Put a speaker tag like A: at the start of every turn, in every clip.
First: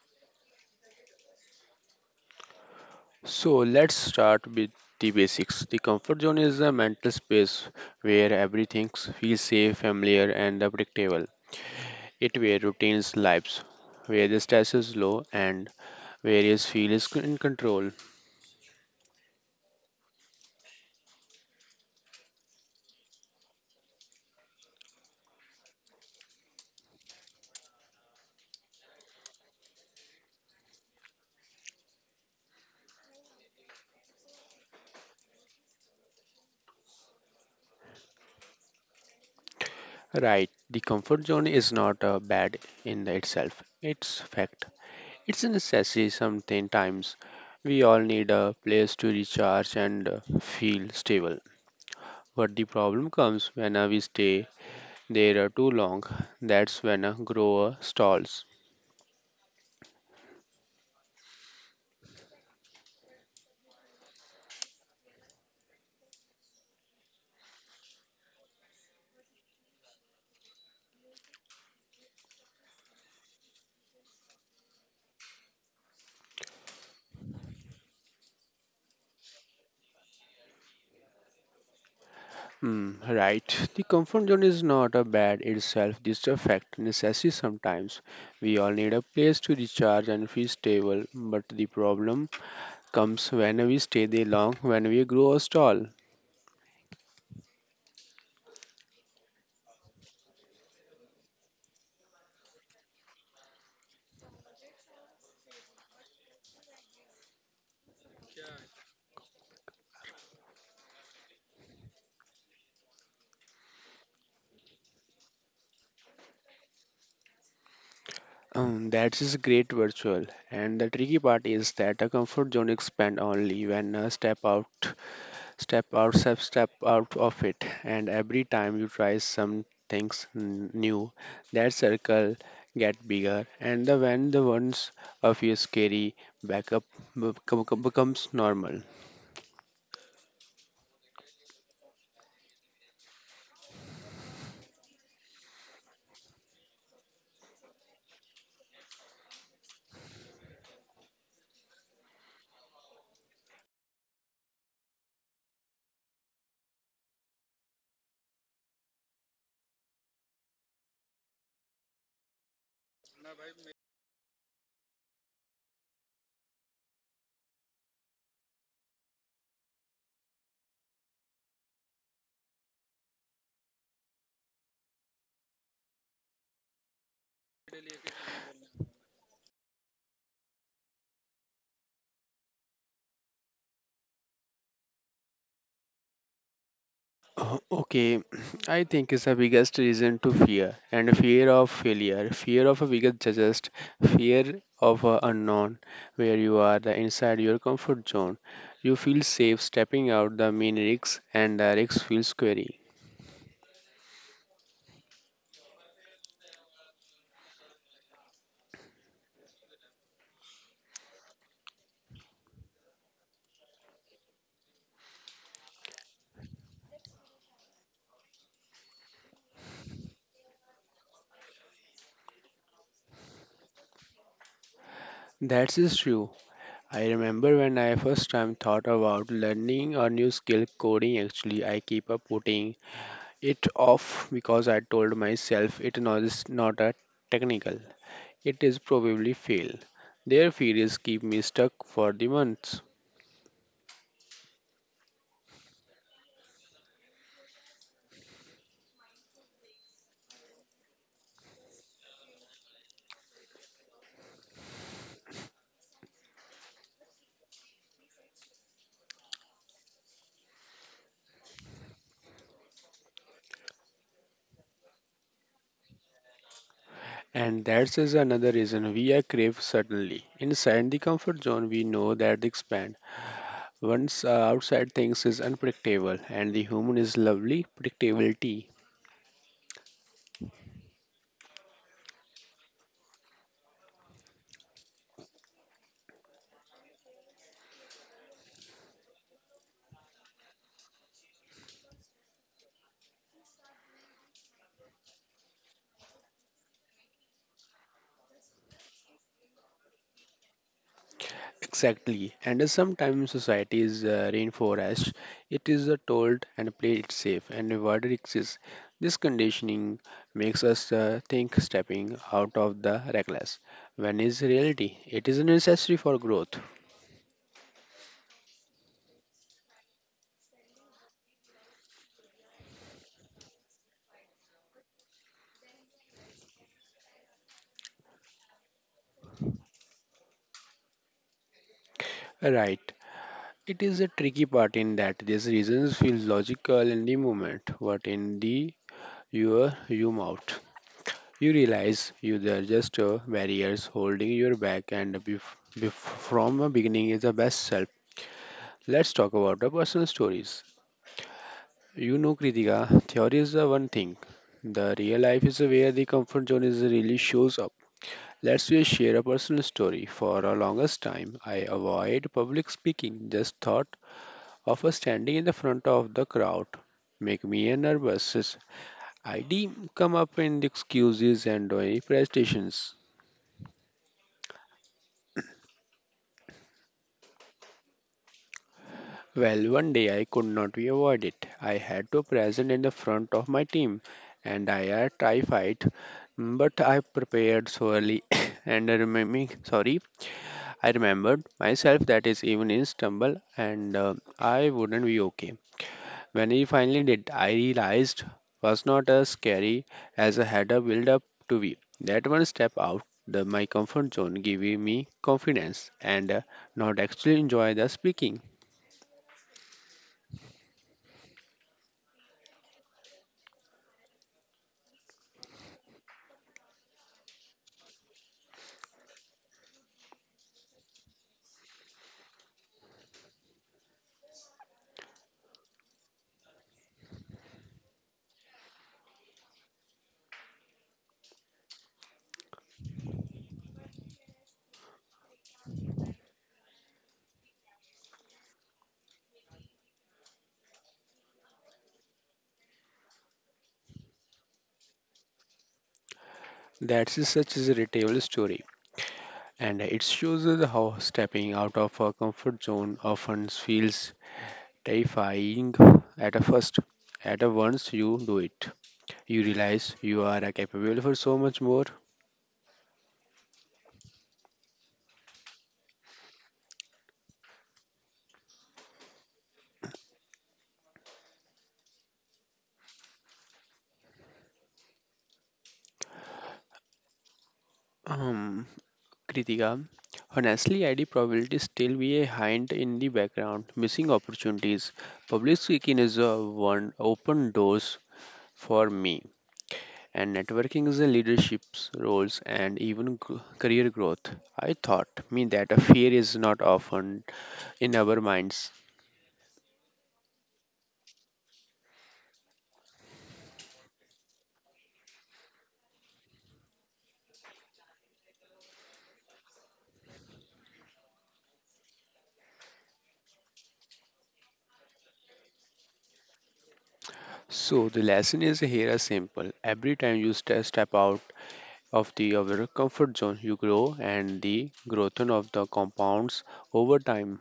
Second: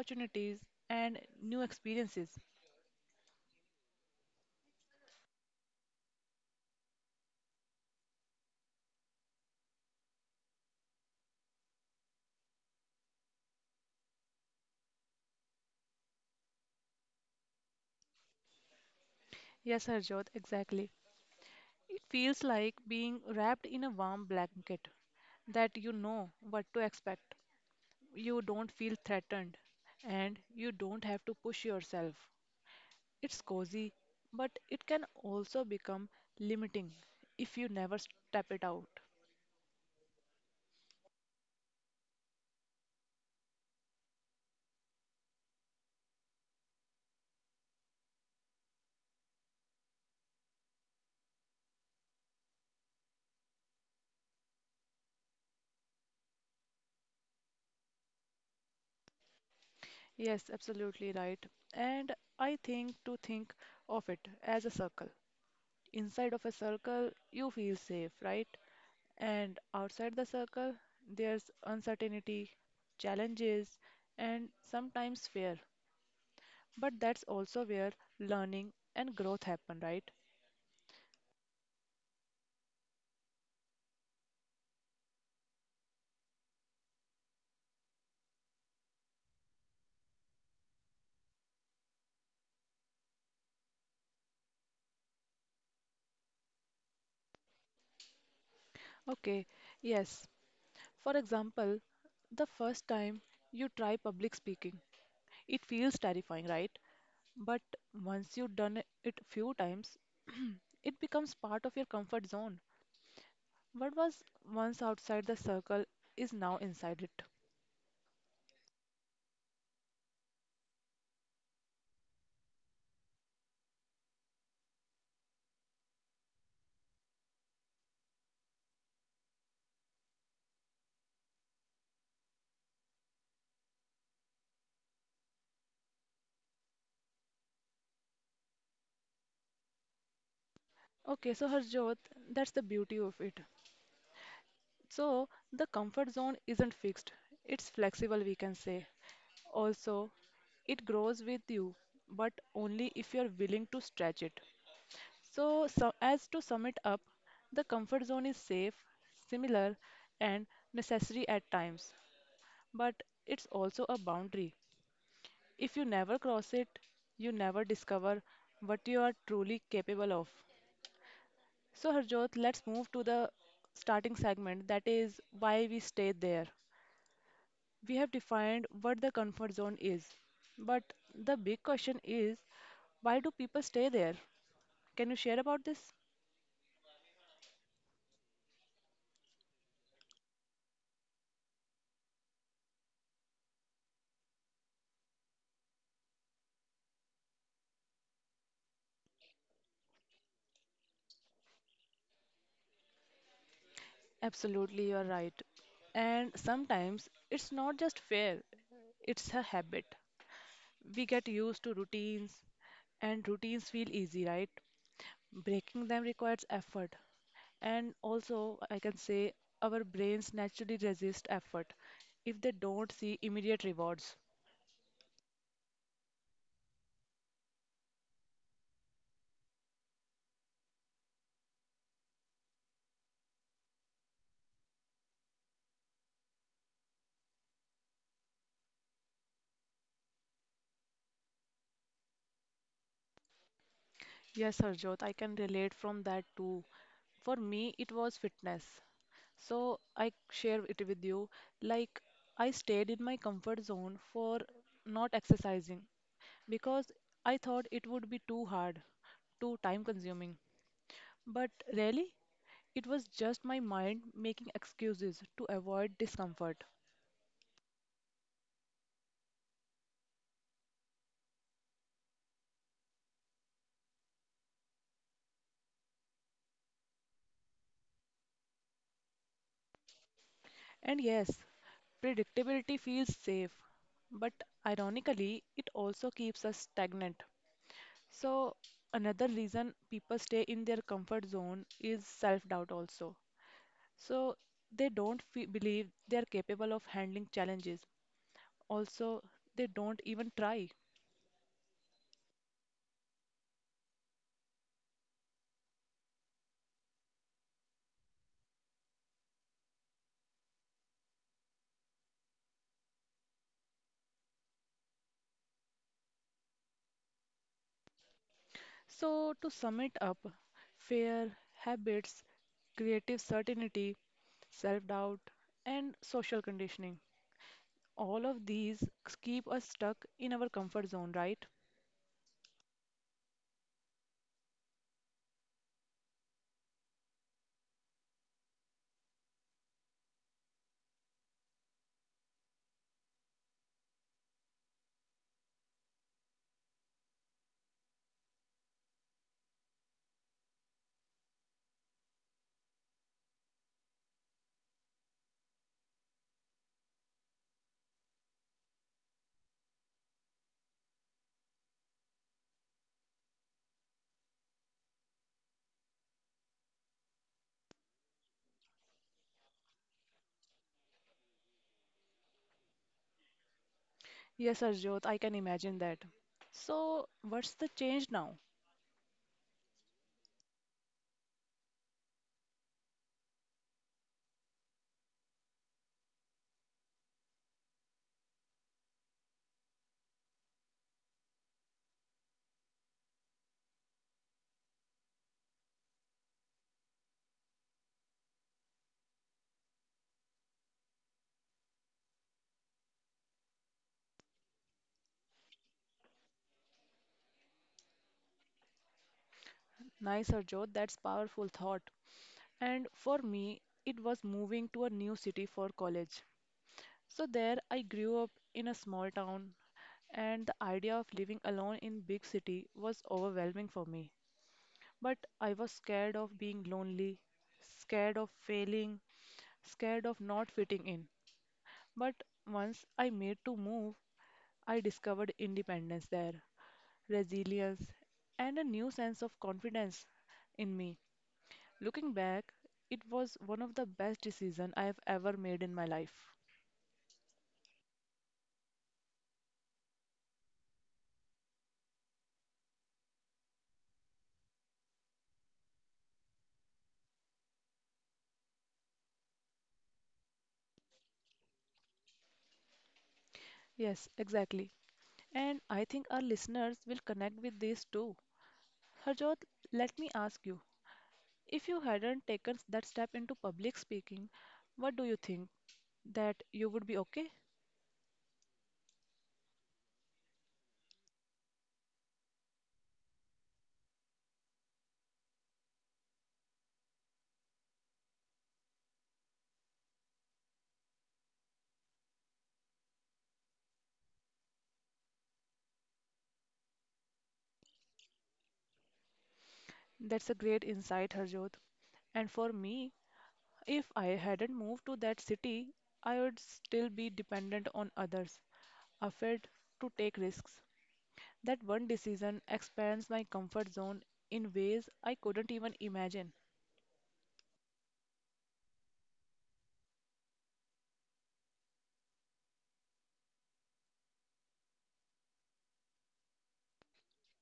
A: opportunities, and new experiences.
B: So let's start with the basics. The comfort zone is a mental space where everything feels safe, familiar and predictable. It where routines lives, where the stress is low and where you feel is in control.
A: Yes, Harjot, exactly. It feels like being wrapped in a warm blanket that you know what to expect. You don't feel threatened, and you don't have to push yourself. It's cozy, but it can also become limiting if you never step it out.
B: Right, the comfort zone is not bad in the itself. It's fact. It's a necessity sometimes. We all need a place to recharge and feel stable. But the problem comes when we stay there too long. That's when a grower stalls.
A: Yes, absolutely right. And I think of it as a circle. Inside of a circle, you feel safe, right? And outside the circle, there's uncertainty, challenges, and sometimes fear. But that's also where learning and growth happen, right?
B: Mm, right. The comfort zone is not a bad itself, just a fact, necessity sometimes. We all need a place to recharge and feel stable, but the problem comes when we stay there long, when we grow or stall.
A: Okay, yes. For example, the first time you try public speaking, it feels terrifying, right? But once you've done it a few times, it becomes part of your comfort zone. What was once outside the circle is now inside it.
B: That is great virtual. And the tricky part is that a comfort zone expand only when a step out, step out, step out of it. And every time you try some things new, that circle get bigger. And the when the ones of you scary backup becomes normal.
A: Okay, so Harjot, that's the beauty of it. So the comfort zone isn't fixed, it's flexible, we can say. Also, it grows with you, but only if you're willing to stretch it. As to sum it up, the comfort zone is safe, similar, and necessary at times, but it's also a boundary. If you never cross it, you never discover what you are truly capable of. So, Harjot, let's move to the starting segment that is why we stay there. We have defined what the comfort zone is, but the big question is why do people stay there? Can you share about this?
B: Okay, I think it's the biggest reason to fear and fear of failure, fear of a biggest judgest, fear of a unknown, where you are the inside your comfort zone. You feel safe stepping out the main risks and the risks feel scary.
A: Absolutely, you're right. And sometimes it's not just fair, it's a habit. We get used to routines, and routines feel easy, right? Breaking them requires effort. And also, I can say our brains naturally resist effort if they don't see immediate rewards.
B: That is true. I remember when I first time thought about learning a new skill coding actually I keep up putting it off because I told myself it is not a technical. It is probably failed. Their fears keep me stuck for the months.
A: Yes, Harjot, I can relate from that too. For me, it was fitness. So I share it with you. Like I stayed in my comfort zone for not exercising because I thought it would be too hard, too time consuming. But really, it was just my mind making excuses to avoid discomfort.
B: And that is another reason we are crave suddenly. Inside the comfort zone, we know that the expand. Once outside things is unpredictable, and the human is lovely predictability.
A: And yes, predictability feels safe, but ironically, it also keeps us stagnant. So, another reason people stay in their comfort zone is self doubt, also. So, they don't fe believe they are capable of handling challenges. Also, they don't even try.
B: Exactly, and sometimes society is reinforced. It is told and played it safe, and rewarded exists. This conditioning makes us think stepping out of the reckless. When is reality? It is necessary for growth.
A: So, to sum it up, fear, habits, creative certainty, self doubt, and social conditioning. All of these keep us stuck in our comfort zone, right?
B: Right. It is a tricky part in that these reasons feel logical in the moment, but in the your you mouth, you realize you there are just barriers holding your back, and from a beginning is the best self. Let's talk about the personal stories. You know, Kritika, theory is the one thing. The real life is where the comfort zone is really shows up. Let's just share a personal story. For a longest time, I avoid public speaking. Just thought of a standing in the front of the crowd make me a nervous. Is ID come up in the excuses and doing presentations.
A: Yes, Arjot, I can imagine that. So, what's the change now?
B: Well, one day I could not be avoided. I had to present in the front of my team, and I are terrified. But I prepared so early, and I remember, sorry, I remembered myself that is even in stumble, and I wouldn't be okay. When I finally did, I realized was not as scary as I had a build up to be. That one step out the my comfort zone giving me confidence, and not actually enjoy the speaking.
A: Nice, Harjot. That's powerful thought. And for me, it was moving to a new city for college. So there I grew up in a small town and the idea of living alone in big city was overwhelming for me. But I was scared of being lonely, scared of failing, scared of not fitting in. But once I made to move, I discovered independence there, resilience, and a new sense of confidence in me. Looking back, it was one of the best decisions I have ever made in my life.
B: Such is a relatable story, and it shows us how stepping out of our comfort zone often feels terrifying at a first. At a once you do it, you realize you are capable for so much more.
A: Yes, exactly. And I think our listeners will connect with this too. Harjot, let me ask you if you hadn't taken that step into public speaking, what do you think? That you would be okay?
B: Um, Kritika, honestly, ID probability still be a hind in the background, missing opportunities. Public speaking is a one open doors for me and networking is a leadership roles and even career growth. I thought me that a fear is not often in our minds.
A: That's a great insight, Harjot. And for me, if I hadn't moved to that city, I would still be dependent on others, afraid to take risks. That one decision expands my comfort zone in ways I couldn't even imagine.
B: So the lesson is here is simple. Every time you step out of the our comfort zone, you grow, and the growth of the compounds over time.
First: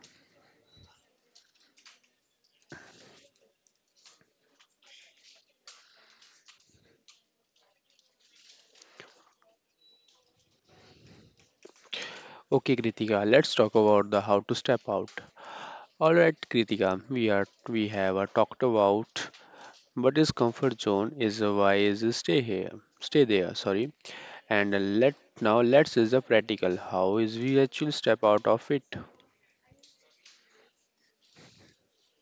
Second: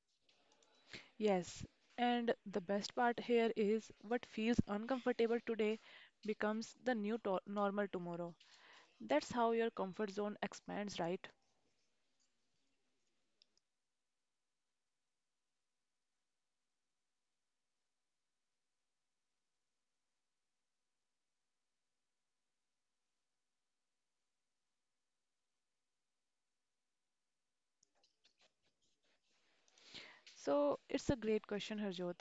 A: Yes, and the best part here is what feels uncomfortable today becomes the new to normal tomorrow. That's how your comfort zone expands, right?
B: Okay, Kritika, let's talk about the how to step out. All right, Kritika, we have talked about what is comfort zone is why is it stay here, stay there. Sorry. And let Now let's is the practical. How is we actually step out of it?
A: So it's a great question, Harjot.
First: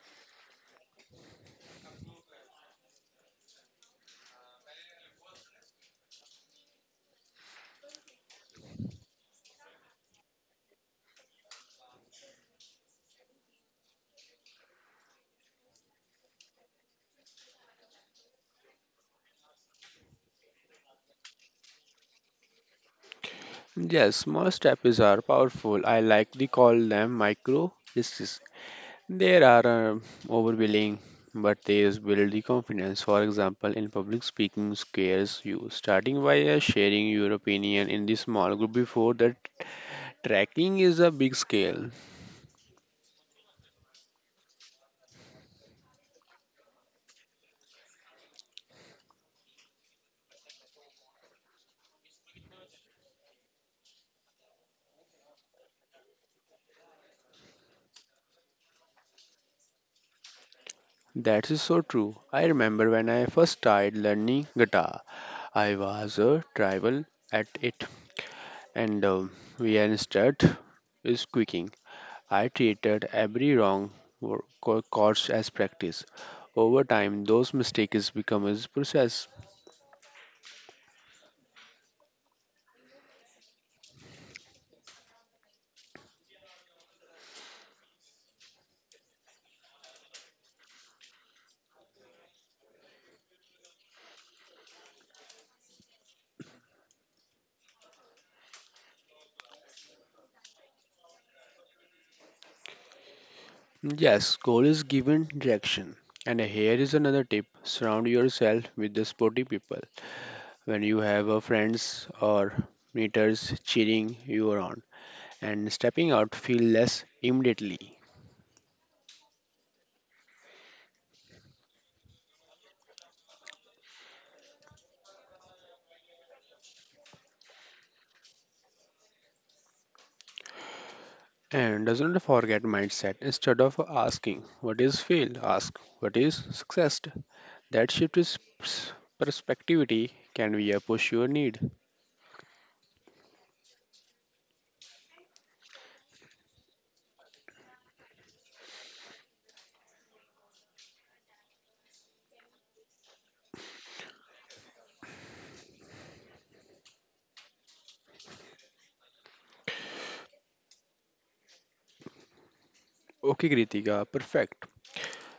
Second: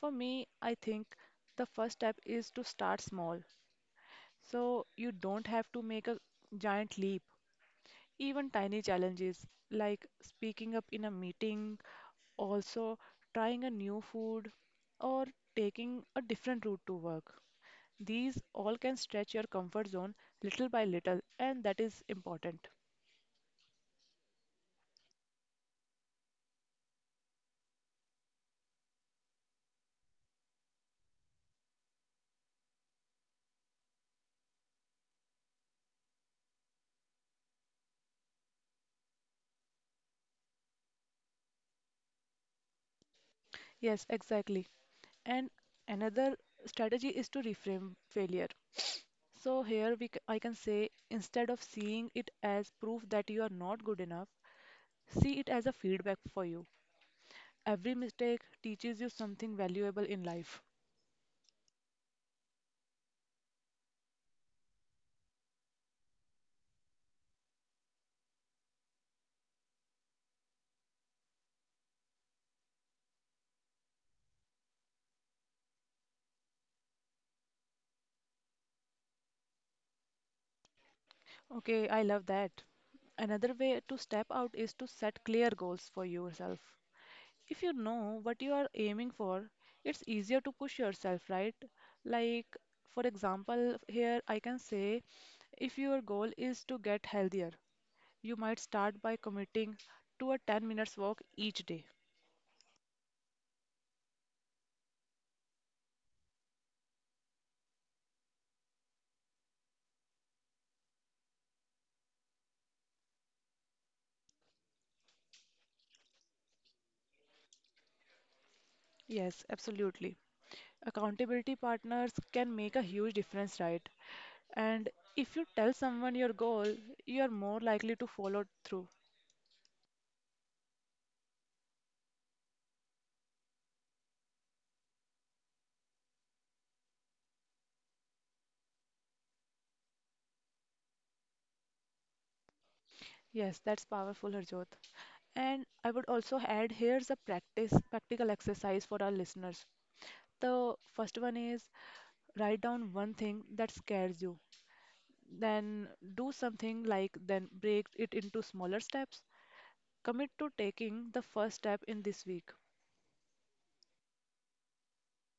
A: For me, I think the first step is to start small. So you don't have to make a giant leap. Even tiny challenges like speaking up in a meeting, also trying a new food or taking a different route to work. These all can stretch your comfort zone little by little, and that is important.
B: Yes, small steps are powerful. I like to call them micro steps. There are overwhelming, but they is build the confidence. For example, in public speaking scares you. Starting by sharing your opinion in the small group before that tracking is a big scale.
A: Yes, exactly. And another strategy is to reframe failure. So here I can say instead of seeing it as proof that you are not good enough, see it as a feedback for you. Every mistake teaches you something valuable in life.
B: That is so true. I remember when I first started learning guitar, I was a tribal at it and we instead is quicking. I treated every course as practice. Over time, those mistakes become as process.
A: Okay, I love that. Another way to step out is to set clear goals for yourself. If you know what you are aiming for, it's easier to push yourself, right? Like, for example, here I can say if your goal is to get healthier, you might start by committing to a 10 minutes walk each day.
B: Yes, goal is given direction. And here is another tip: surround yourself with the sporty people. When you have a friends or meters cheering you on, and stepping out feel less immediately.
A: Yes, absolutely. Accountability partners can make a huge difference, right? And if you tell someone your goal, you are more likely to follow through.
B: And doesn't forget mindset. Instead of asking what is fail, ask what is success. That shift is pers- perspectivity can be a push your need.
A: Yes, that's powerful, Harjot. And I would also add here's a practical exercise for our listeners. The first one is write down one thing that scares you. Then do something like then break it into smaller steps. Commit to taking the first step in this week.
B: Okay, Kritika, perfect.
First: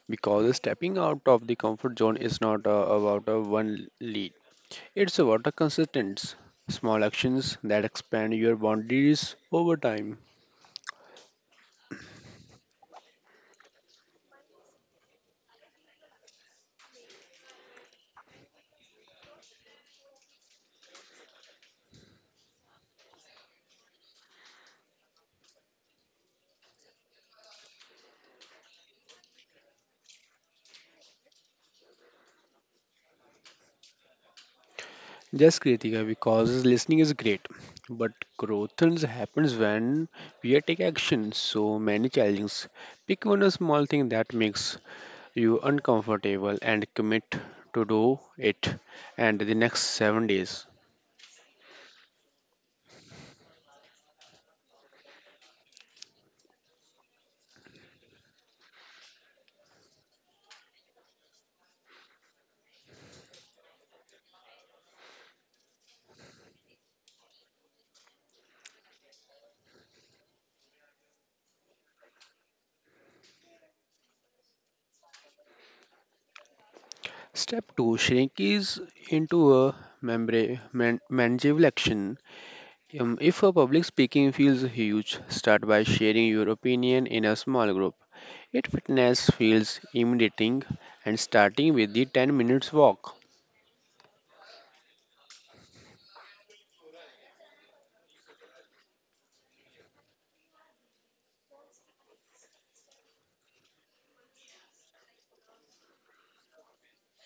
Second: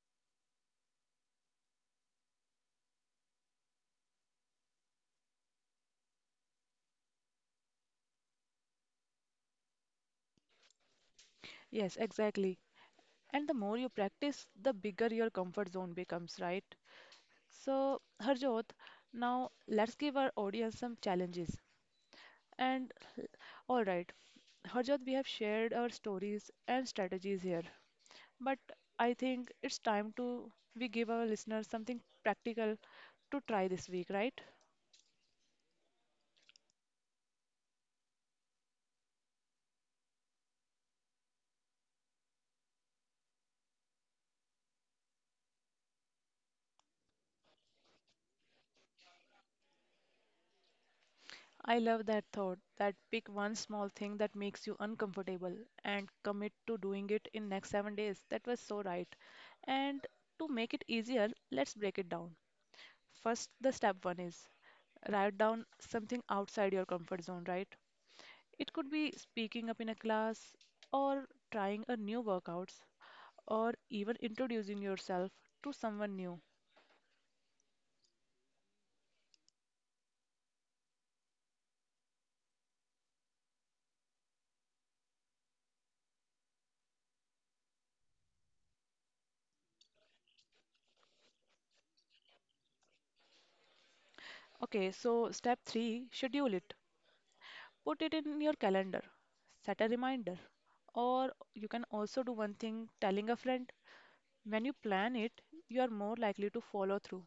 B: Because stepping out of the comfort zone is not about a one lead. It's about a consistent small actions that expand your boundaries over time.
A: Yes, exactly. And the more you practice, the bigger your comfort zone becomes, right? So, Harjot, now let's give our audience some challenges. And all right, Harjot, we have shared our stories and strategies here, but I think it's time to we give our listeners something practical to try this week, right?
B: Yes, Kritika, because listening is great, but growth happens when we take action. So many challenges. Pick one small thing that makes you uncomfortable and commit to do it and the next 7 days.
A: I love that thought that pick one small thing that makes you uncomfortable and commit to doing it in next 7 days. That was so right. And to make it easier, let's break it down. First, the step one is write down something outside your comfort zone, right? It could be speaking up in a class, or trying a new workouts, or even introducing yourself to someone new.
B: Step 2, shrinkies into a manageable action. If a public speaking feels huge, start by sharing your opinion in a small group. If fitness feels intimidating and starting with the 10 minutes walk.
A: Okay, so step 3, schedule it. Put it in your calendar. Set a reminder. Or you can also do one thing, telling a friend. When you plan it, you are more likely to follow through.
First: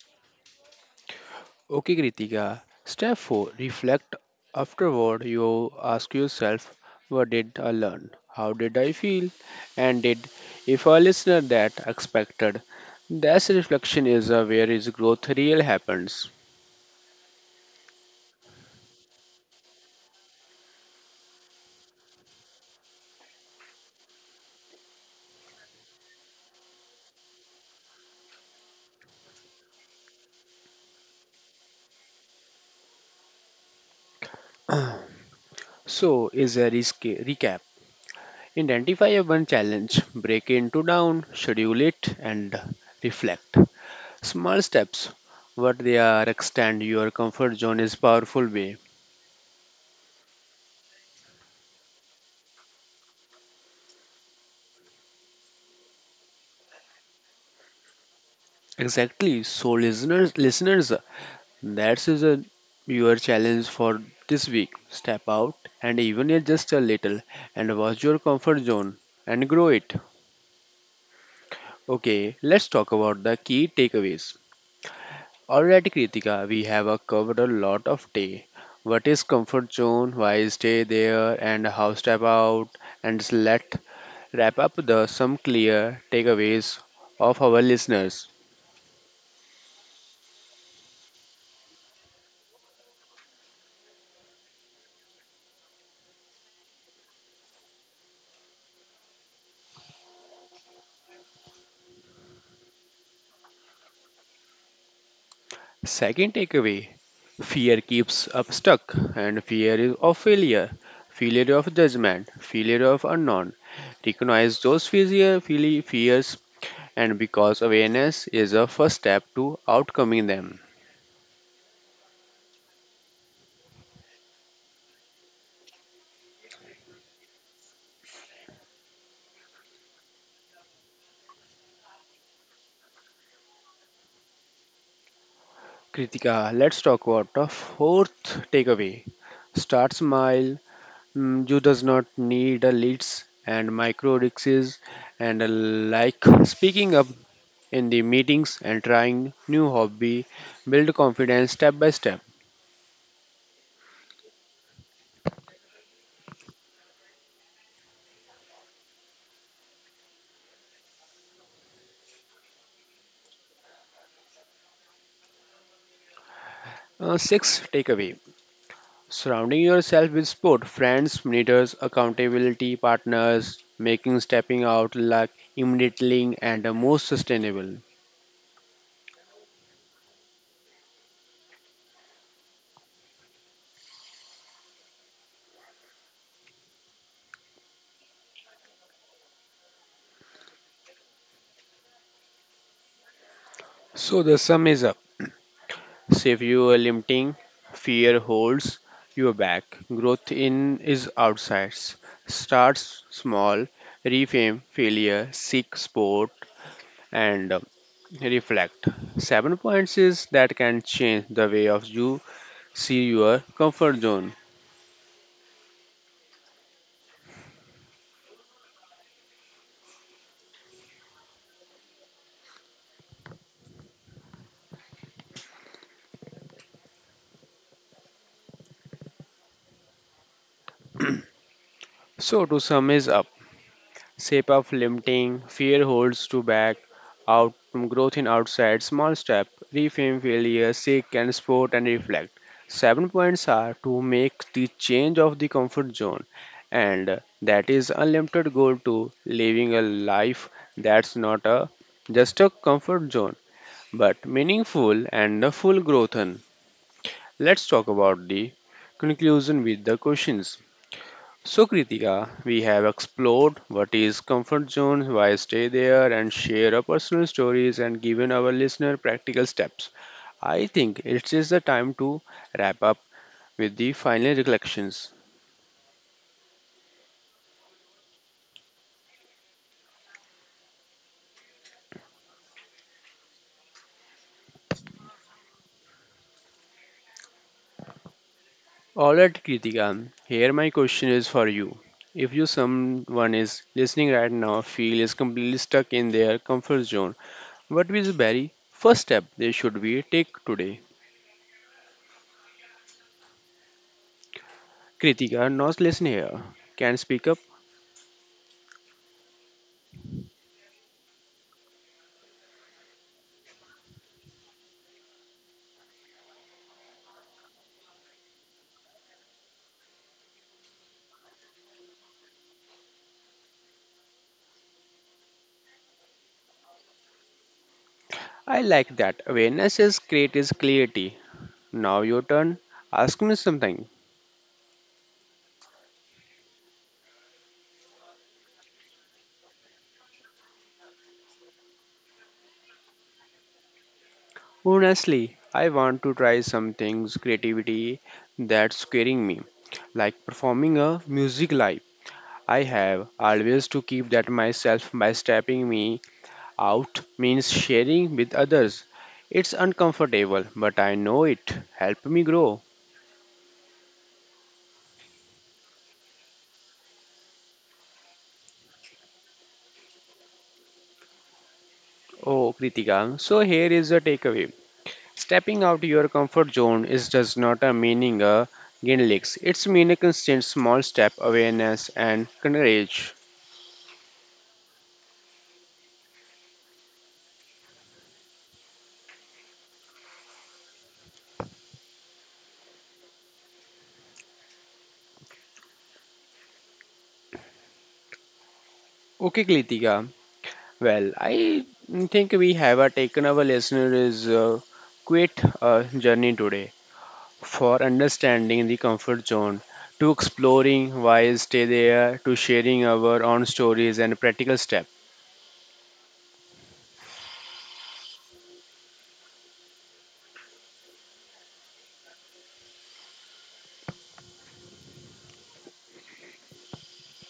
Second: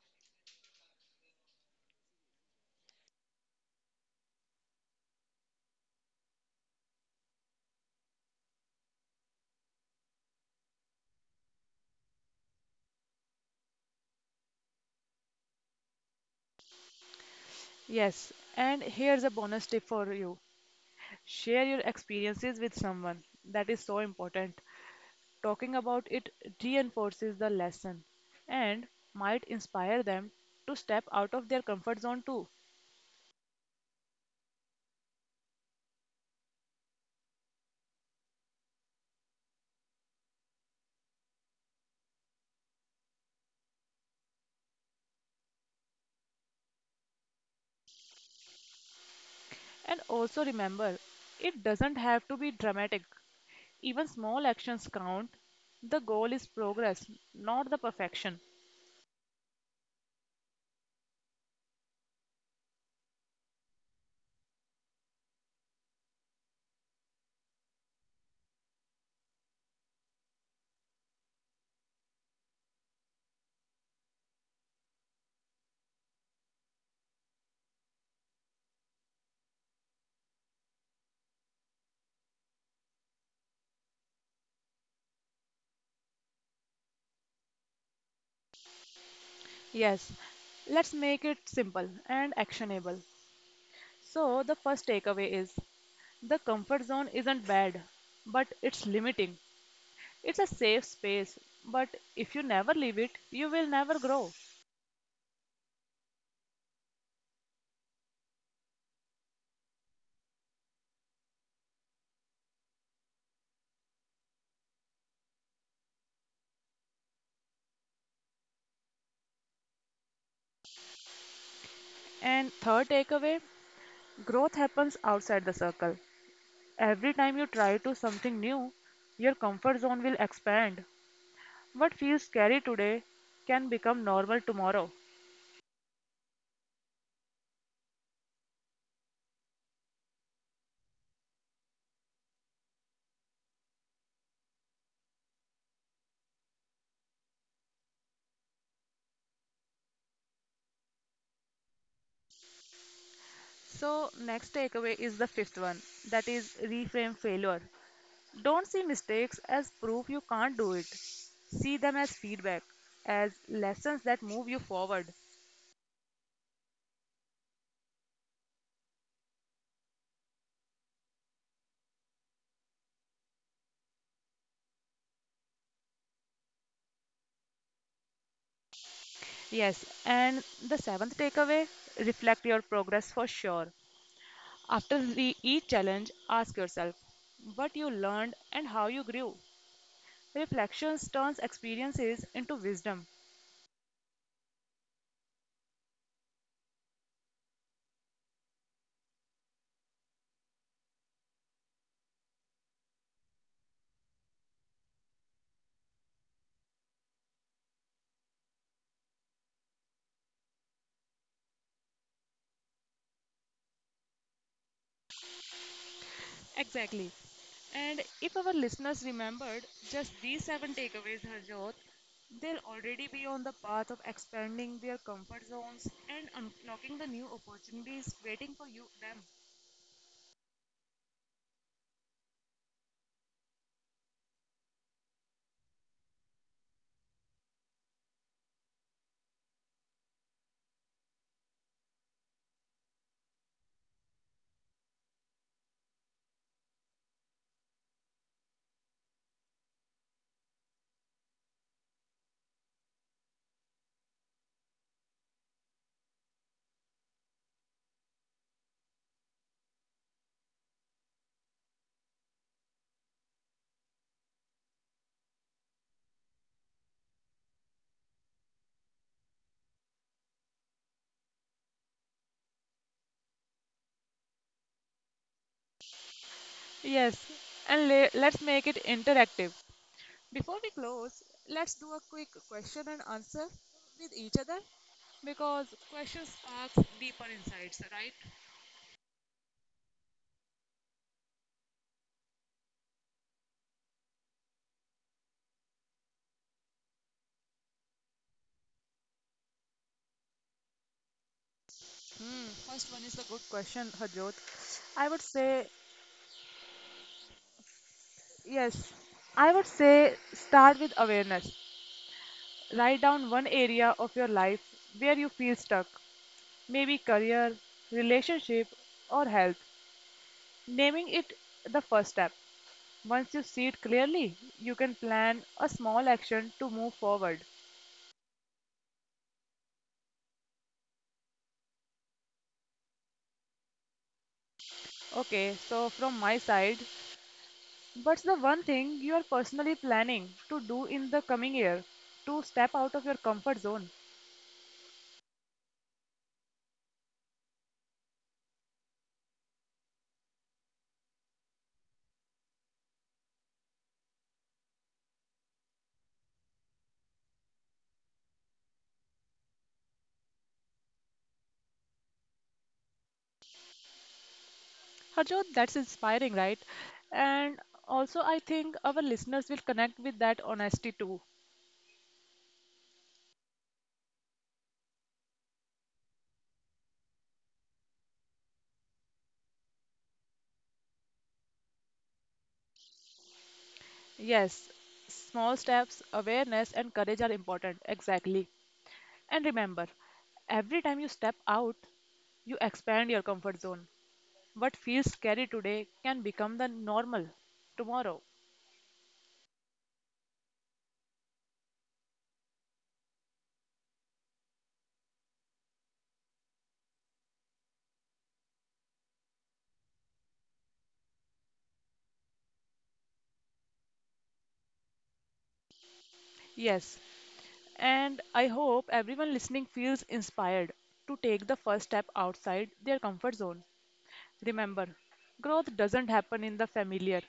B: Okay, Kritika. Step 4, reflect. Afterward, you ask yourself, what did I learn? How did I feel? And did if a listener that expected? That reflection is where is growth real happens.
A: Yes, and here's a bonus tip for you. Share your experiences with someone. That is so important. Talking about it reinforces the lesson and might inspire them to step out of their comfort zone too.
B: So, is a recap. Identify a one challenge, break it into down, schedule it, and reflect. Small steps, what they are, extend your comfort zone is powerful way.
A: And also remember, it doesn't have to be dramatic. Even small actions count. The goal is progress, not the perfection.
B: Exactly. So, listeners, that's is a your challenge for this week. Step out and even if just a little and watch your comfort zone and grow it. Okay, let's talk about the key takeaways. Alright Kritika, we have covered a lot of day. What is comfort zone, why stay there and how step out and let wrap up the some clear takeaways of our listeners.
A: Yes, let's make it simple and actionable. So, the first takeaway is the comfort zone isn't bad, but it's limiting. It's a safe space, but if you never leave it, you will never grow.
B: Second takeaway, fear keeps up stuck, and fear is of failure, failure of judgment, failure of unknown. Recognize those fears, and because awareness is a first step to outcoming them.
A: And third takeaway, growth happens outside the circle. Every time you try to something new, your comfort zone will expand. What feels scary today can become normal tomorrow.
B: Kritika, let's talk about the fourth takeaway. Start smile. You does not need a leads and micro riches and like speaking up in the meetings and trying new hobby build confidence step by step.
A: So, next takeaway is the fifth one that is reframe failure. Don't see mistakes as proof you can't do it. See them as feedback, as lessons that move you forward.
B: Six takeaway, surrounding yourself with sport friends mentors accountability partners making stepping out like immediately and the most sustainable.
A: Yes, and the seventh takeaway reflect your progress for sure. After each challenge, ask yourself what you learned and how you grew. Reflections turns experiences into wisdom.
B: So the sum is up. So if you are limiting fear holds you back growth in is outside starts small reframe failure seek sport and reflect. 7 points is that can change the way of you see your comfort zone.
A: Exactly. And if our listeners remembered just these seven takeaways, Harjot, they'll already be on the path of expanding their comfort zones and unlocking the new opportunities waiting for you them.
B: So to sum is up, shape of limiting, fear holds to back, out from growth in outside, small step, reframe failure, seek and sport and reflect. 7 points are to make the change of the comfort zone and that is unlimited goal to living a life that's not a just a comfort zone but meaningful and a full growth. Let's talk about the conclusion with the questions. So, Kritika, we have explored what is comfort zone, why stay there, and share our personal stories and given our listener practical steps. I think it is the time to wrap up with the final reflections.
A: Yes, and let's make it interactive. Before we close, let's do a quick question and answer with each other because questions sparks deeper insights, right?
B: Alright, Kritika, here my question is for you. If you someone is listening right now, feel is completely stuck in their comfort zone, what is the very first step they should be take today?
A: Hmm, first one is a good question, Harjot. I would
B: Kritika,
A: say,
B: not listen here. Can speak up?
A: yes, I would say start with awareness. Write down one area of your life where you feel stuck, maybe career, relationship, or health. Naming it the first step. Once you see it clearly, you can plan a small action to move forward.
B: I like that. Awareness is great is clarity. Now your turn. Ask me something.
A: Okay, so from my side, what's the one thing you are personally planning to do in the coming year to step out of your comfort zone?
B: Honestly, I want to try some things creativity that's scaring me. Like performing a music live. I have always to keep that myself by stepping me out means sharing with others. It's uncomfortable, but I know it. Help me grow.
A: Harjot, that's inspiring, right? And also, I think our listeners will connect with that honesty too.
B: Oh, Kritika. So here is a takeaway. Stepping out your comfort zone is does not a meaning a gain. It's mean a constant small step awareness and courage.
A: Yes, small steps, awareness, and courage are important. Exactly. And remember, every time you step out, you expand your comfort zone. What feels scary today can become the normal tomorrow.
B: Okay, Kritika. Well, I think we have taken our listeners quite a journey today for understanding the comfort zone, to exploring why stay there, to sharing our own stories and practical steps.
A: Yes, and I hope everyone listening feels inspired to take the first step outside their comfort zone. Remember, growth doesn't happen in the familiar,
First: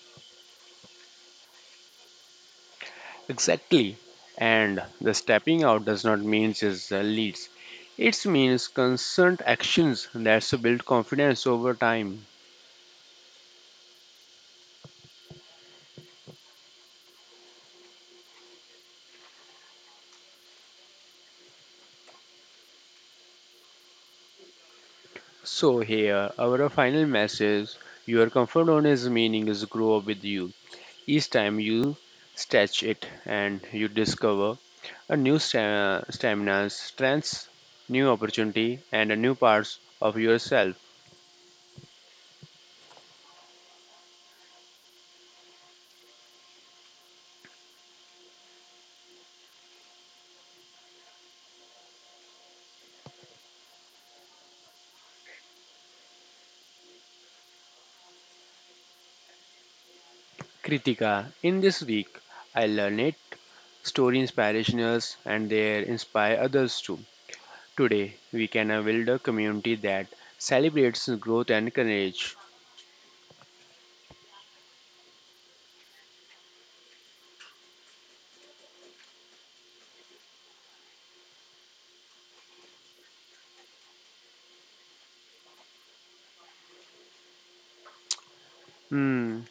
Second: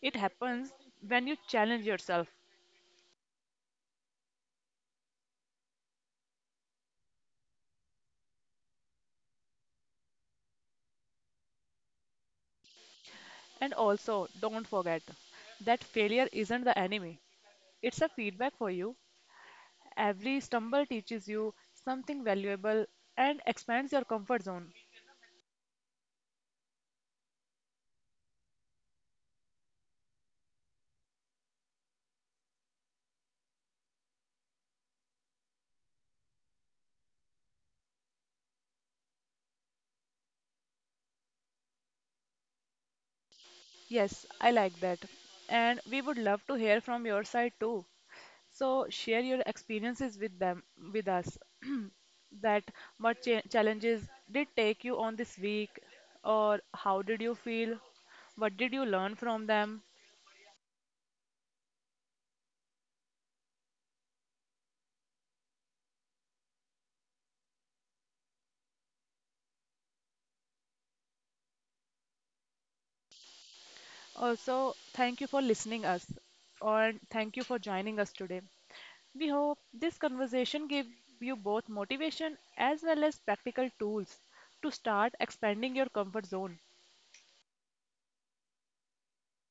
A: it happens when you challenge yourself.
B: Exactly. And the stepping out does not mean just leads. It means constant actions that build confidence over time.
A: And also, don't forget that failure isn't the enemy, it's a feedback for you. Every stumble teaches you something valuable and expands your comfort zone.
B: So here, our final message, your comfort zone is meaning is grow up with you. Each time you stretch it and you discover a new stamina, strengths, new opportunity and a new parts of yourself.
A: Yes, I like that. And we would love to hear from your side too. So share your experiences with them with us. That what challenges did take you on this week, or how did you feel? What did you learn from them?
B: Kritika, in this week, I learned story inspirationals and they inspire others too. Today, we can build a community that celebrates growth and courage.
A: Also, thank you for listening us, or thank you for joining us today. We hope this conversation gave you both motivation as well as practical tools to start expanding your comfort zone.
B: Hmm.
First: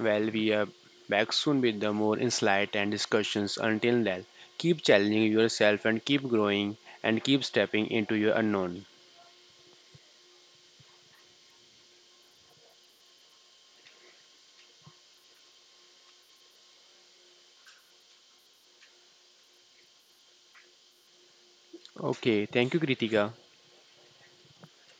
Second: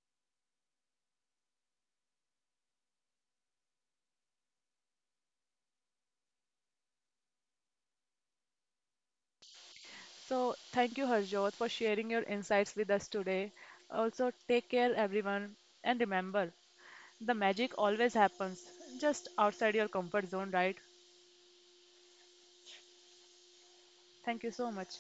B: Well, we are back soon with the more insight and discussions. Until then, keep challenging yourself and keep growing and keep stepping into your unknown.
A: So, thank you, Harjot, for sharing your insights with us today. Also, take care, everyone, and remember the magic always happens just outside your comfort zone, right?
B: Okay, thank you, Kritika.
A: Thank you so much.